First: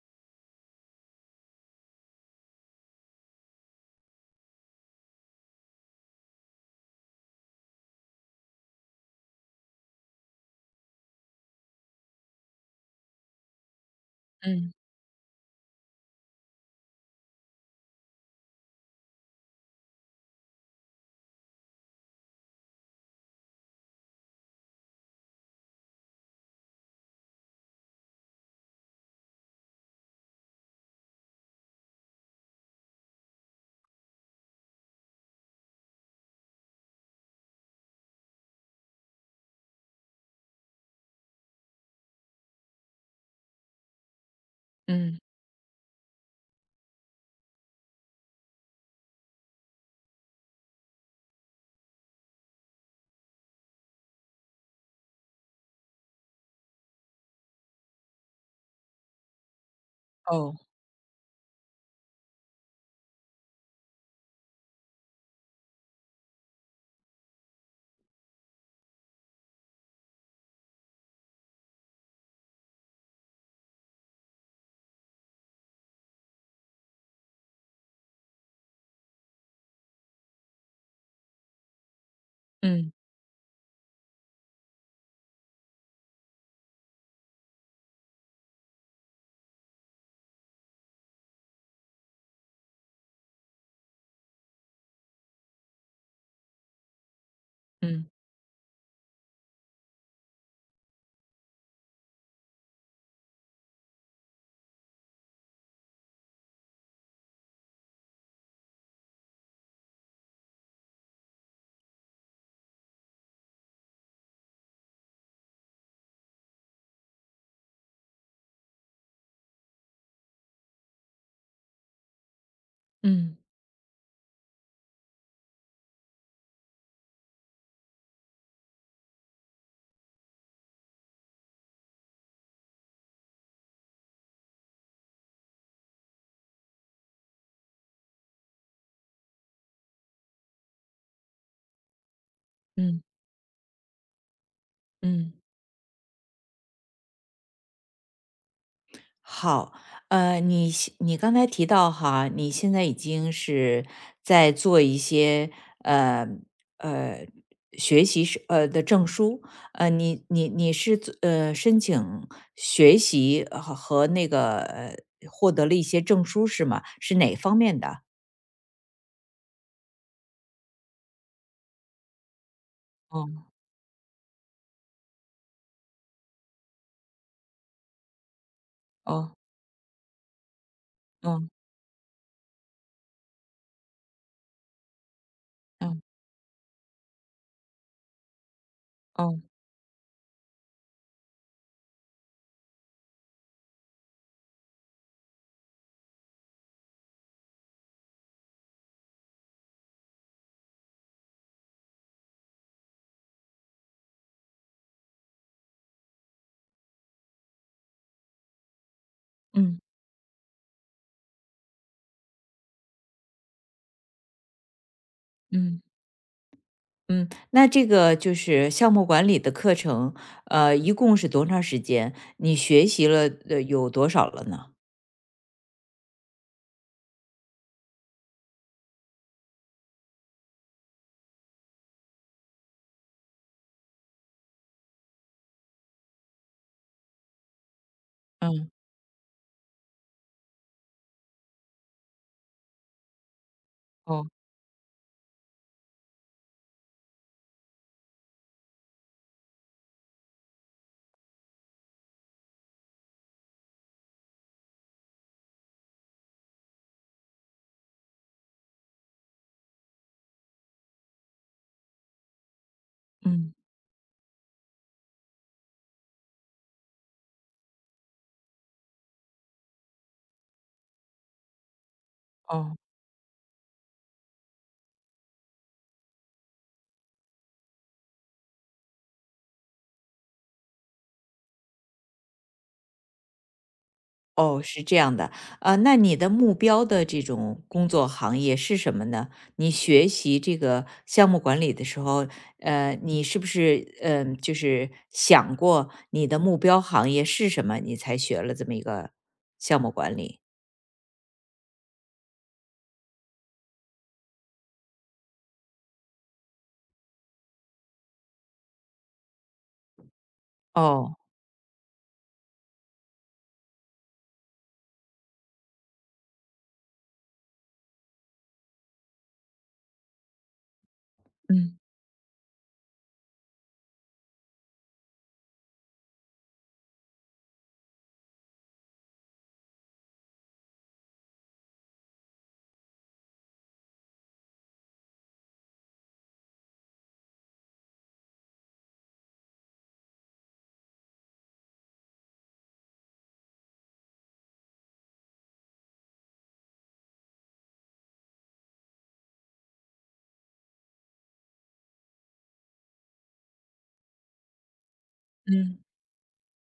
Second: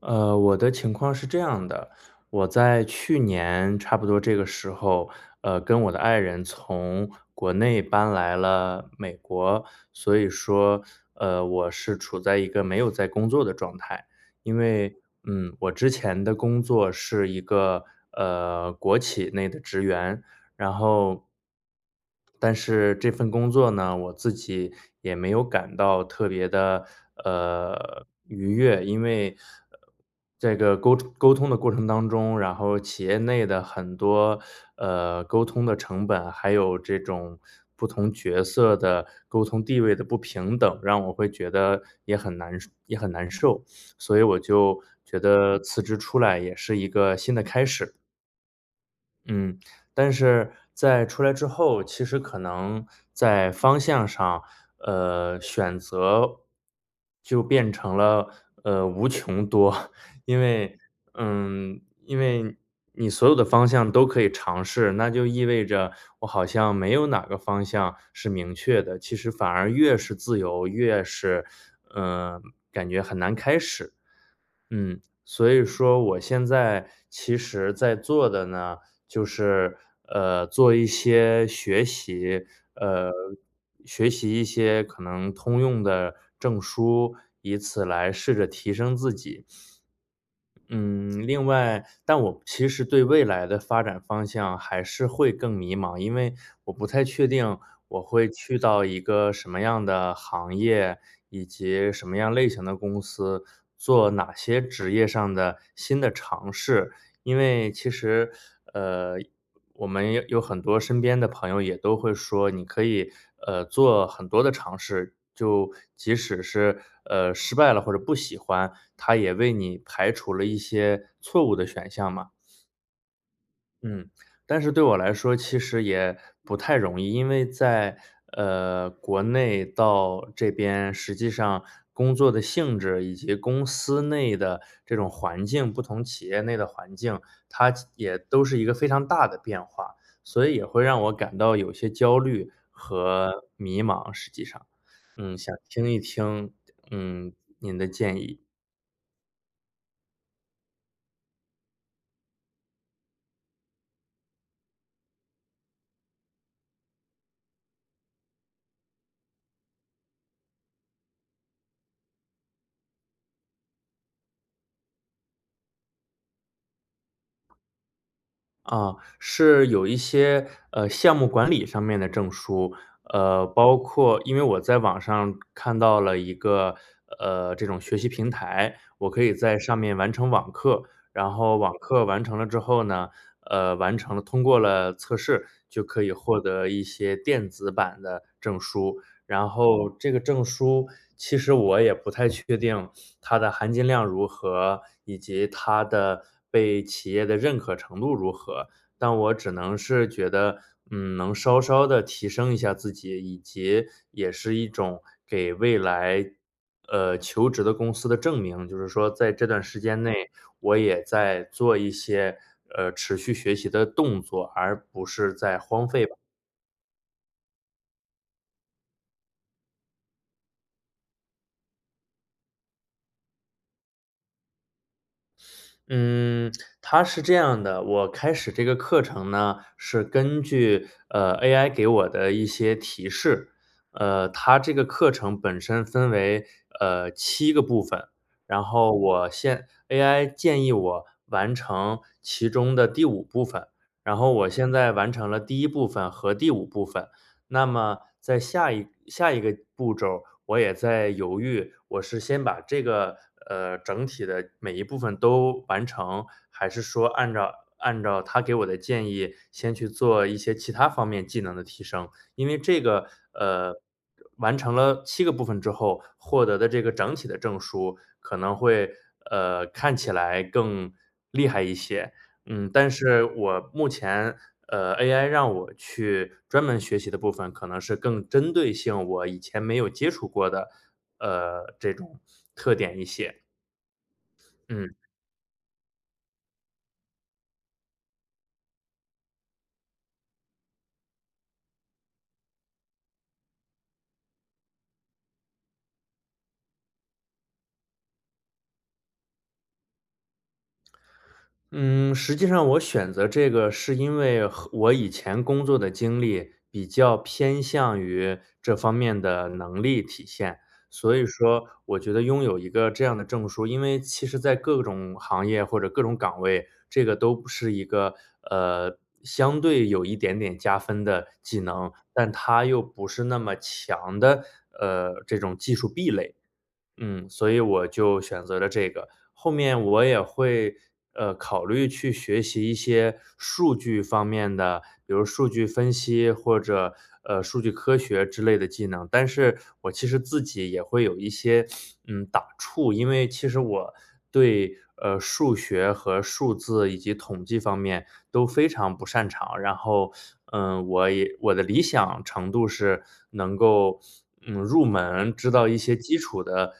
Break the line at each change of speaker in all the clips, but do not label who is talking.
我的情况是这样的，我在去年差不多这个时候，跟我的爱人从国内搬来了美国，所以说，我是处在一个没有在工作的状态。因
嗯
为，我之前的工作是一个国企内的职员，然后但是这份工作呢，我自己也没有感到特别的愉悦。因为，呃，这个沟通的过程当中，然后企业内的很多，沟通的成本，还有这种不同角色的沟通地位的不平等，让我会觉得也很难也很难受。所以我就
嗯，
觉得辞职出来也是一个新的开始。嗯，但是在出来之后，其实可能在方向上，选择就变成了无穷多，因
哦，
为因为你所有的方向都可以尝试，那就意味着我好像没有哪个方向是明确的，其实反而越是自由，越是嗯、呃感觉很难开始。所以说我现在其实在做的呢，就是做一些学习，
嗯
呃，学习一些可能通用的证书，以此来试着提升自己。嗯，另外，但我其实对未来的发展方向还是会更迷茫，因为我不太确定我
嗯
会去到一个什么样的行业，以及什么样类型的公司，做哪些职业上的新的尝试。因为其实，呃，我们有很多身边的朋友也都会说，你可以做很多的尝试，就即使是失败了或者不喜欢，它也为你排除了一些错误的选项嘛。
嗯
嗯，但是对我来说其实也不太容易，因为在，国内到这边，实际上工作的性质以及公司内的这种环境，不同企业内的环境，它也都是一个非常大的变化，所以也会让我感到有些焦虑
嗯
和迷茫，实际上。
嗯，
想听一听，嗯，您的建议。
好，你刚才提到哈，你现在已经是在做一些呃呃学习的证书，你是做申请学习和那个获得了一些证书是吗？是哪方面的？
啊，是有一些，项目管理上面的证书，
哦
包括因为我在网上看到了一个，这种学习平台，我可以
哦
在上面完成网课，然
哦
后网课完成了之后呢，完成了通过了测试，就
哦
可以获得一些电子版的证书。
哦，
然后这个证书其实我也不太确定，它的含金量如何，以及它的被企业的认可程度如何。但我只能是觉得，能稍稍的提升一下自己，以及也是一种给未来，求职的公司的证明。就是说在这段时
嗯
间内，我也在做一些，持续学习的动作，而不是在
嗯。
荒废。
嗯，那这个就是项目管理的课程，一共是多长时间？你学习了，有多少了呢？
嗯，它是这样的，我开始这个课程呢，是根据，AI 给我的一些提示。它这个课程本身分为，七个部分，然
嗯，
后AI 建议我完成其中的第5部分，然
哦，
后我现在完成了第1部分和第5部分。那么在下一个步骤我也在犹豫，我是先把这个整体的每一部分都完成，还是说按照他给我的建议，先去做一些其他方面技能的提升？因为这个
嗯，
呃完成了七个部分之后，获得的这个整体的证书可能会看起来更厉害一些。嗯，
哦，
但是我目前，AI 让我去专门学习的部分，可能是更针对性，我以前没有接触过的，这种特点一些，
哦，是
嗯。
这样的。那你的目标的这种工作行业是什么呢？你学习这个项目管理的时候，你是不是，就是想过你的目标行业是什么，你才学了这么一个项目管理？
嗯，实际上我选择这个是因为和我以前工作的经历比较偏向于这方面的能力体现，所
哦，
以说我觉得拥有一个这样的证书，因为其实在各种行业或者各种岗位，这个都不是一个相对有一点点加分的技
嗯
能，但它又不是那么强的这种技术壁垒，所以我就选择了这个。后面我也会，考虑去学习一些数据方面的，比如数据分析或者，数据科学之类的技能。但是我其实自己也会有一些，打怵，因为其实我对，数学和数字以及统计方面都非常不擅长。然后，我的理想程度是能够，入门，知道一
嗯
些基础的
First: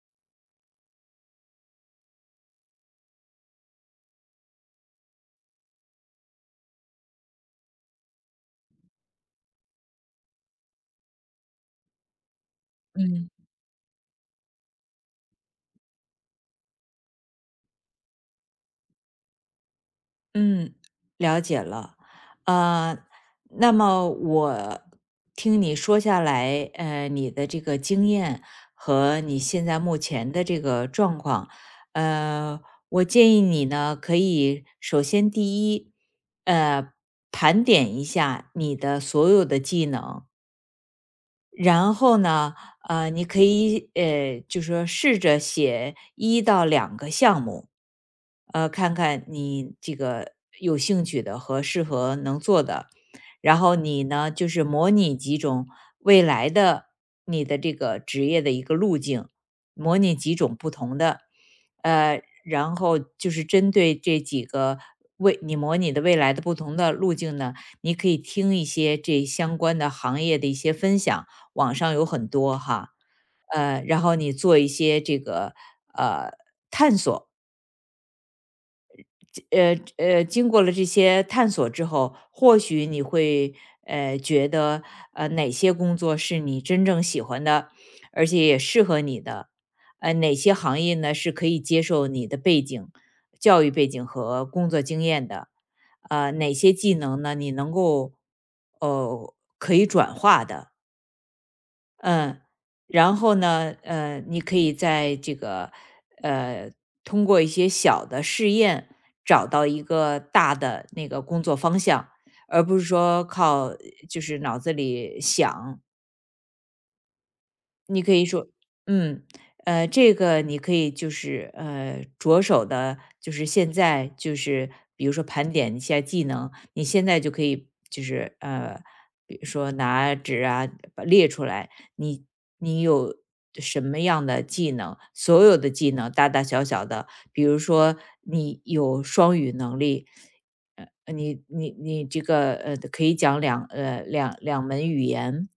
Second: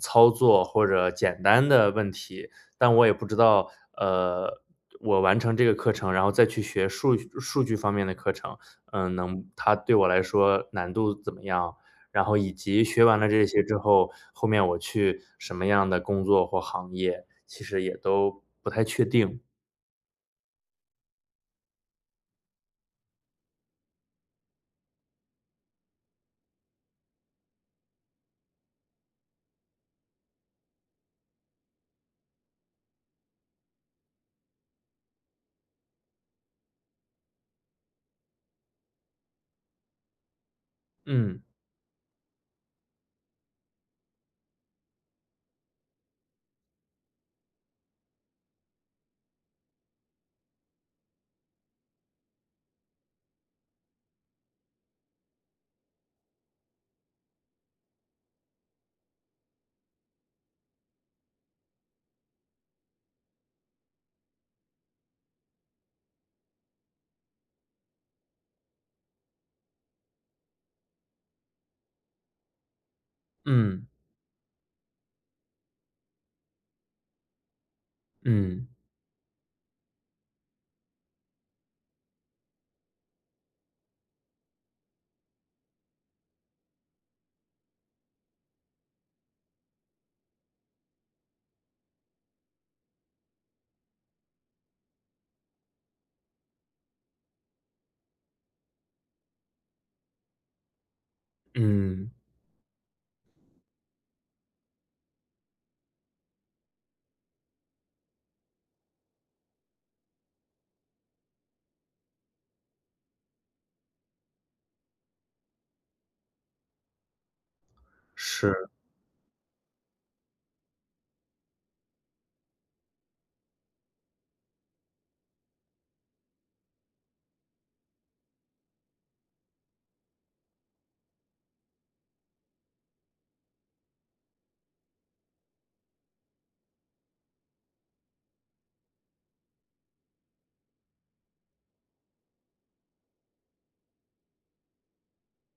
操作或者简单的问题，但我也不知道，呃，我完成这个课程，然后再去学数据方面的课程，它对我来说难度怎么样？然后以及学完了
嗯。
这些之后，后面我去什么样的工作或行业，其实也都不太确定。
嗯，了解了。呃，那么我听你说下来，你的这个经验和你现在目前的这个状况，呃，我建议你呢，可以首先第一，呃，盘点一下你的所有的技能，
嗯
然后呢，你可以就说试着写一到两个项目，看看你这个有兴趣的和适合能做的。然后你呢，就是模拟几种未来的你的这个职业的一个路径，模拟几种不同的，然后就是针对这几个未你模拟的未来的不同的路径呢，你可以听一些这相关的行业的一些分享。网上有很多哈，
嗯
然后你做一些这个呃探索，
嗯
经过了这些探索之后，或许你会觉得哪些工作是你真正喜欢的，而且也适合你的，哪些行业呢是可以接受你的背景、教育背景和工作经验的，哪些技能呢你能够哦可以转化的，
嗯，
嗯，然后呢，你可以在这个呃，通过一些小的试验找到一个大的那个工作方向，而不是说靠就是脑子里想，你可以说，
是，
嗯，这个你可以就是着手的，就是现在就是比如说盘点一下技能，你现在就可以就是比如说拿纸啊把列出来，你你有什么样的技能，所有的技能大大小小的，比如说你有双语能力，你这个可以讲两门语言，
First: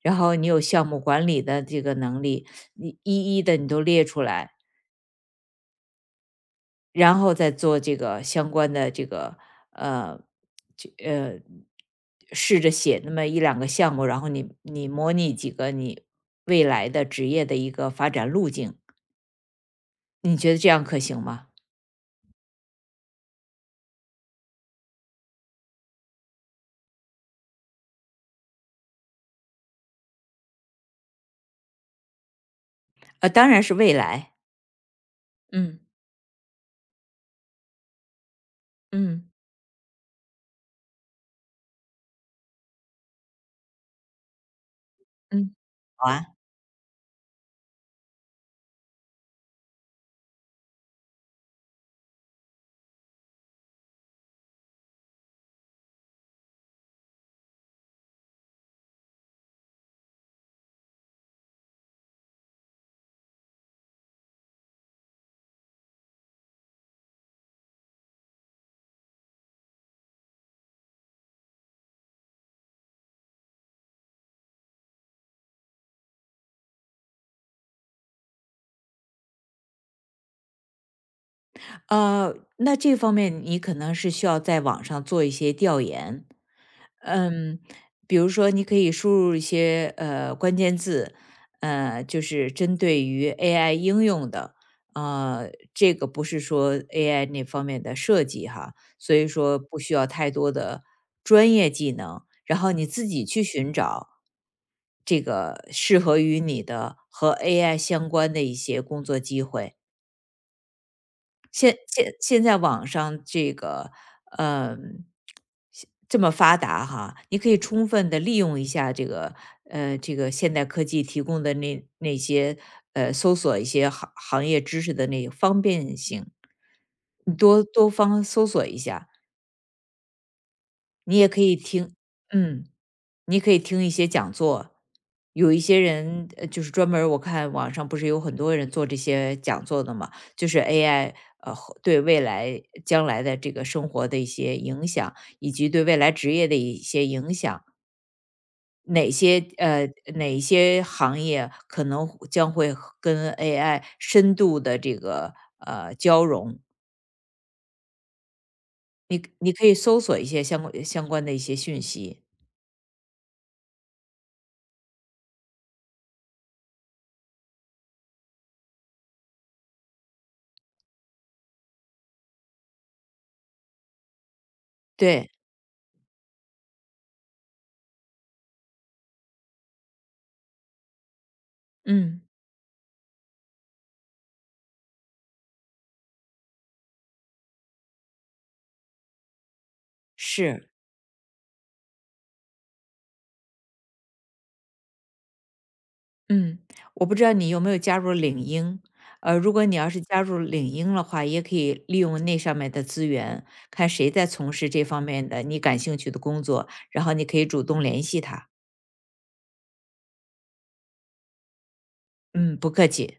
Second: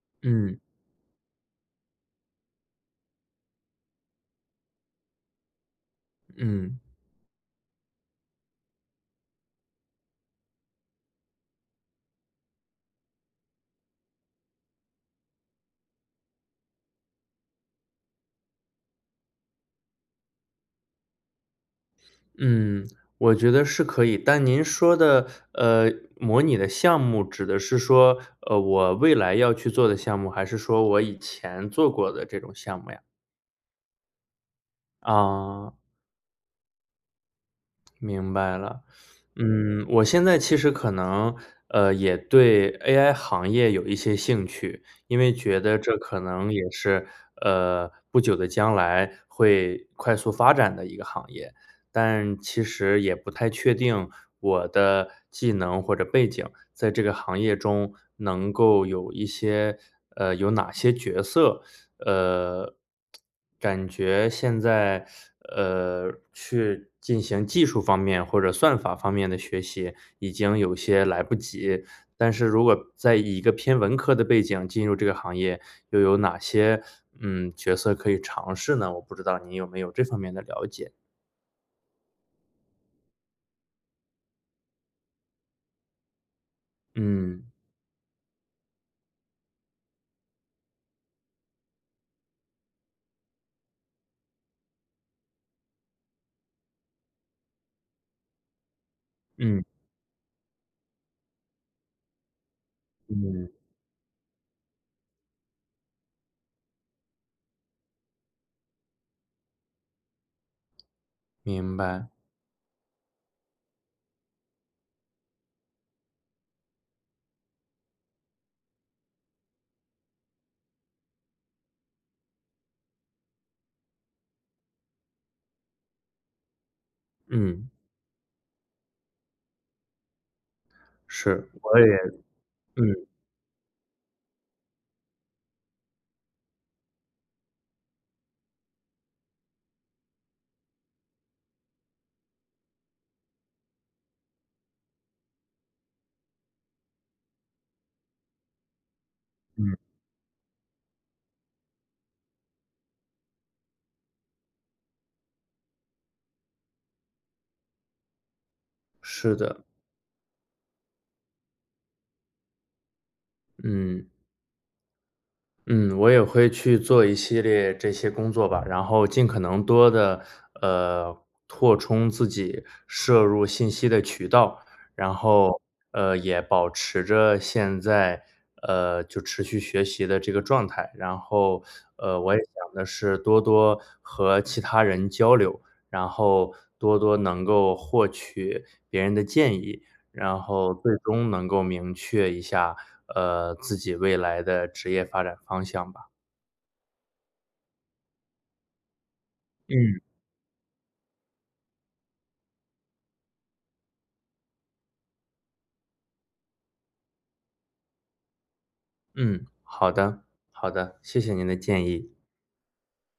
然后你
嗯
有项目管理的这个能力，你一一的你都列出来，
嗯。
然后再做这个相关的这个呃这呃试着写那么一两个项目，然后你模拟几个你未来的职业的一个发展路径，你觉得这样可行吗？
嗯，我觉得是可以，但您说的，呃，模拟的项目指的是说，我未来要去做的项目，还是说我以前做过的这种项目呀？
当然是未来，
啊。
嗯
明白了，
嗯。
我现在其实可能，也对 AI 行业有一些兴趣，因为
嗯，
觉得这
好
可
啊。
能也是，不久的将来会快速发展的一个行业，但其实也不太确定我的技能或者背景在这个行业中能够有一些，有哪些角色，呃，感觉现在，去进行技术方面或者算法方面的学习已经有些来不及。但是如果在一个偏文科的背景进入这个行业，又有哪些，角色可以尝试呢？我不知道你有没有这方面的了解。
那这方面你可能是需要在网上做一些调研，
嗯，
嗯，比如说你可以输入一些关键字，就是针对于 AI 应用的，呃，这个不是说 AI 那方面的设计哈，所以说
嗯，
不需要太多的专业技能，然后你自己去
嗯，
寻找这个适合于你的和 AI 相关的一些工作机会。
明
现
白。
现现在网上这个，嗯这么发达哈，你可以充分的利用一下这个，这个现代科技提供的那些，搜索一些行业知识的那个方便性，你多
嗯，
多方搜索一下。你也可
是，
以
我也
听嗯，
嗯，
你可以听一些讲座。有一些人，就是专门儿我看网上不是有很多人做这些讲座的嘛，就是 AI,呃，对未来将来的这个生活的一些影响，以及对未来职业的一些影响。哪些
嗯，
呃，哪一些行业可能会将会和跟 AI 深度的这个，交融。你
是
你
的，
可以搜索一些相关的一些讯息。
嗯。嗯，我也会去做一系列这些工作吧，然后尽可能多的呃，扩充自己摄入信息的渠道，然
对，
后，也保持着现在，就持续学习的这个状态。然后，
嗯，
我也想的是多多和其他人交流，然后多多能够获取别人的建议。然
是。
后最终能够明确一下，自己未来的职业发展方向吧。
嗯，我不知道你有没有加入领英。如果你要
嗯。
是加入领英的话，也可以利用那上面的资源，看谁在从事这方面的你感兴趣的工作，然后你可以主动联系他。
嗯，好的，好的，谢谢您的建议。
嗯，不客气。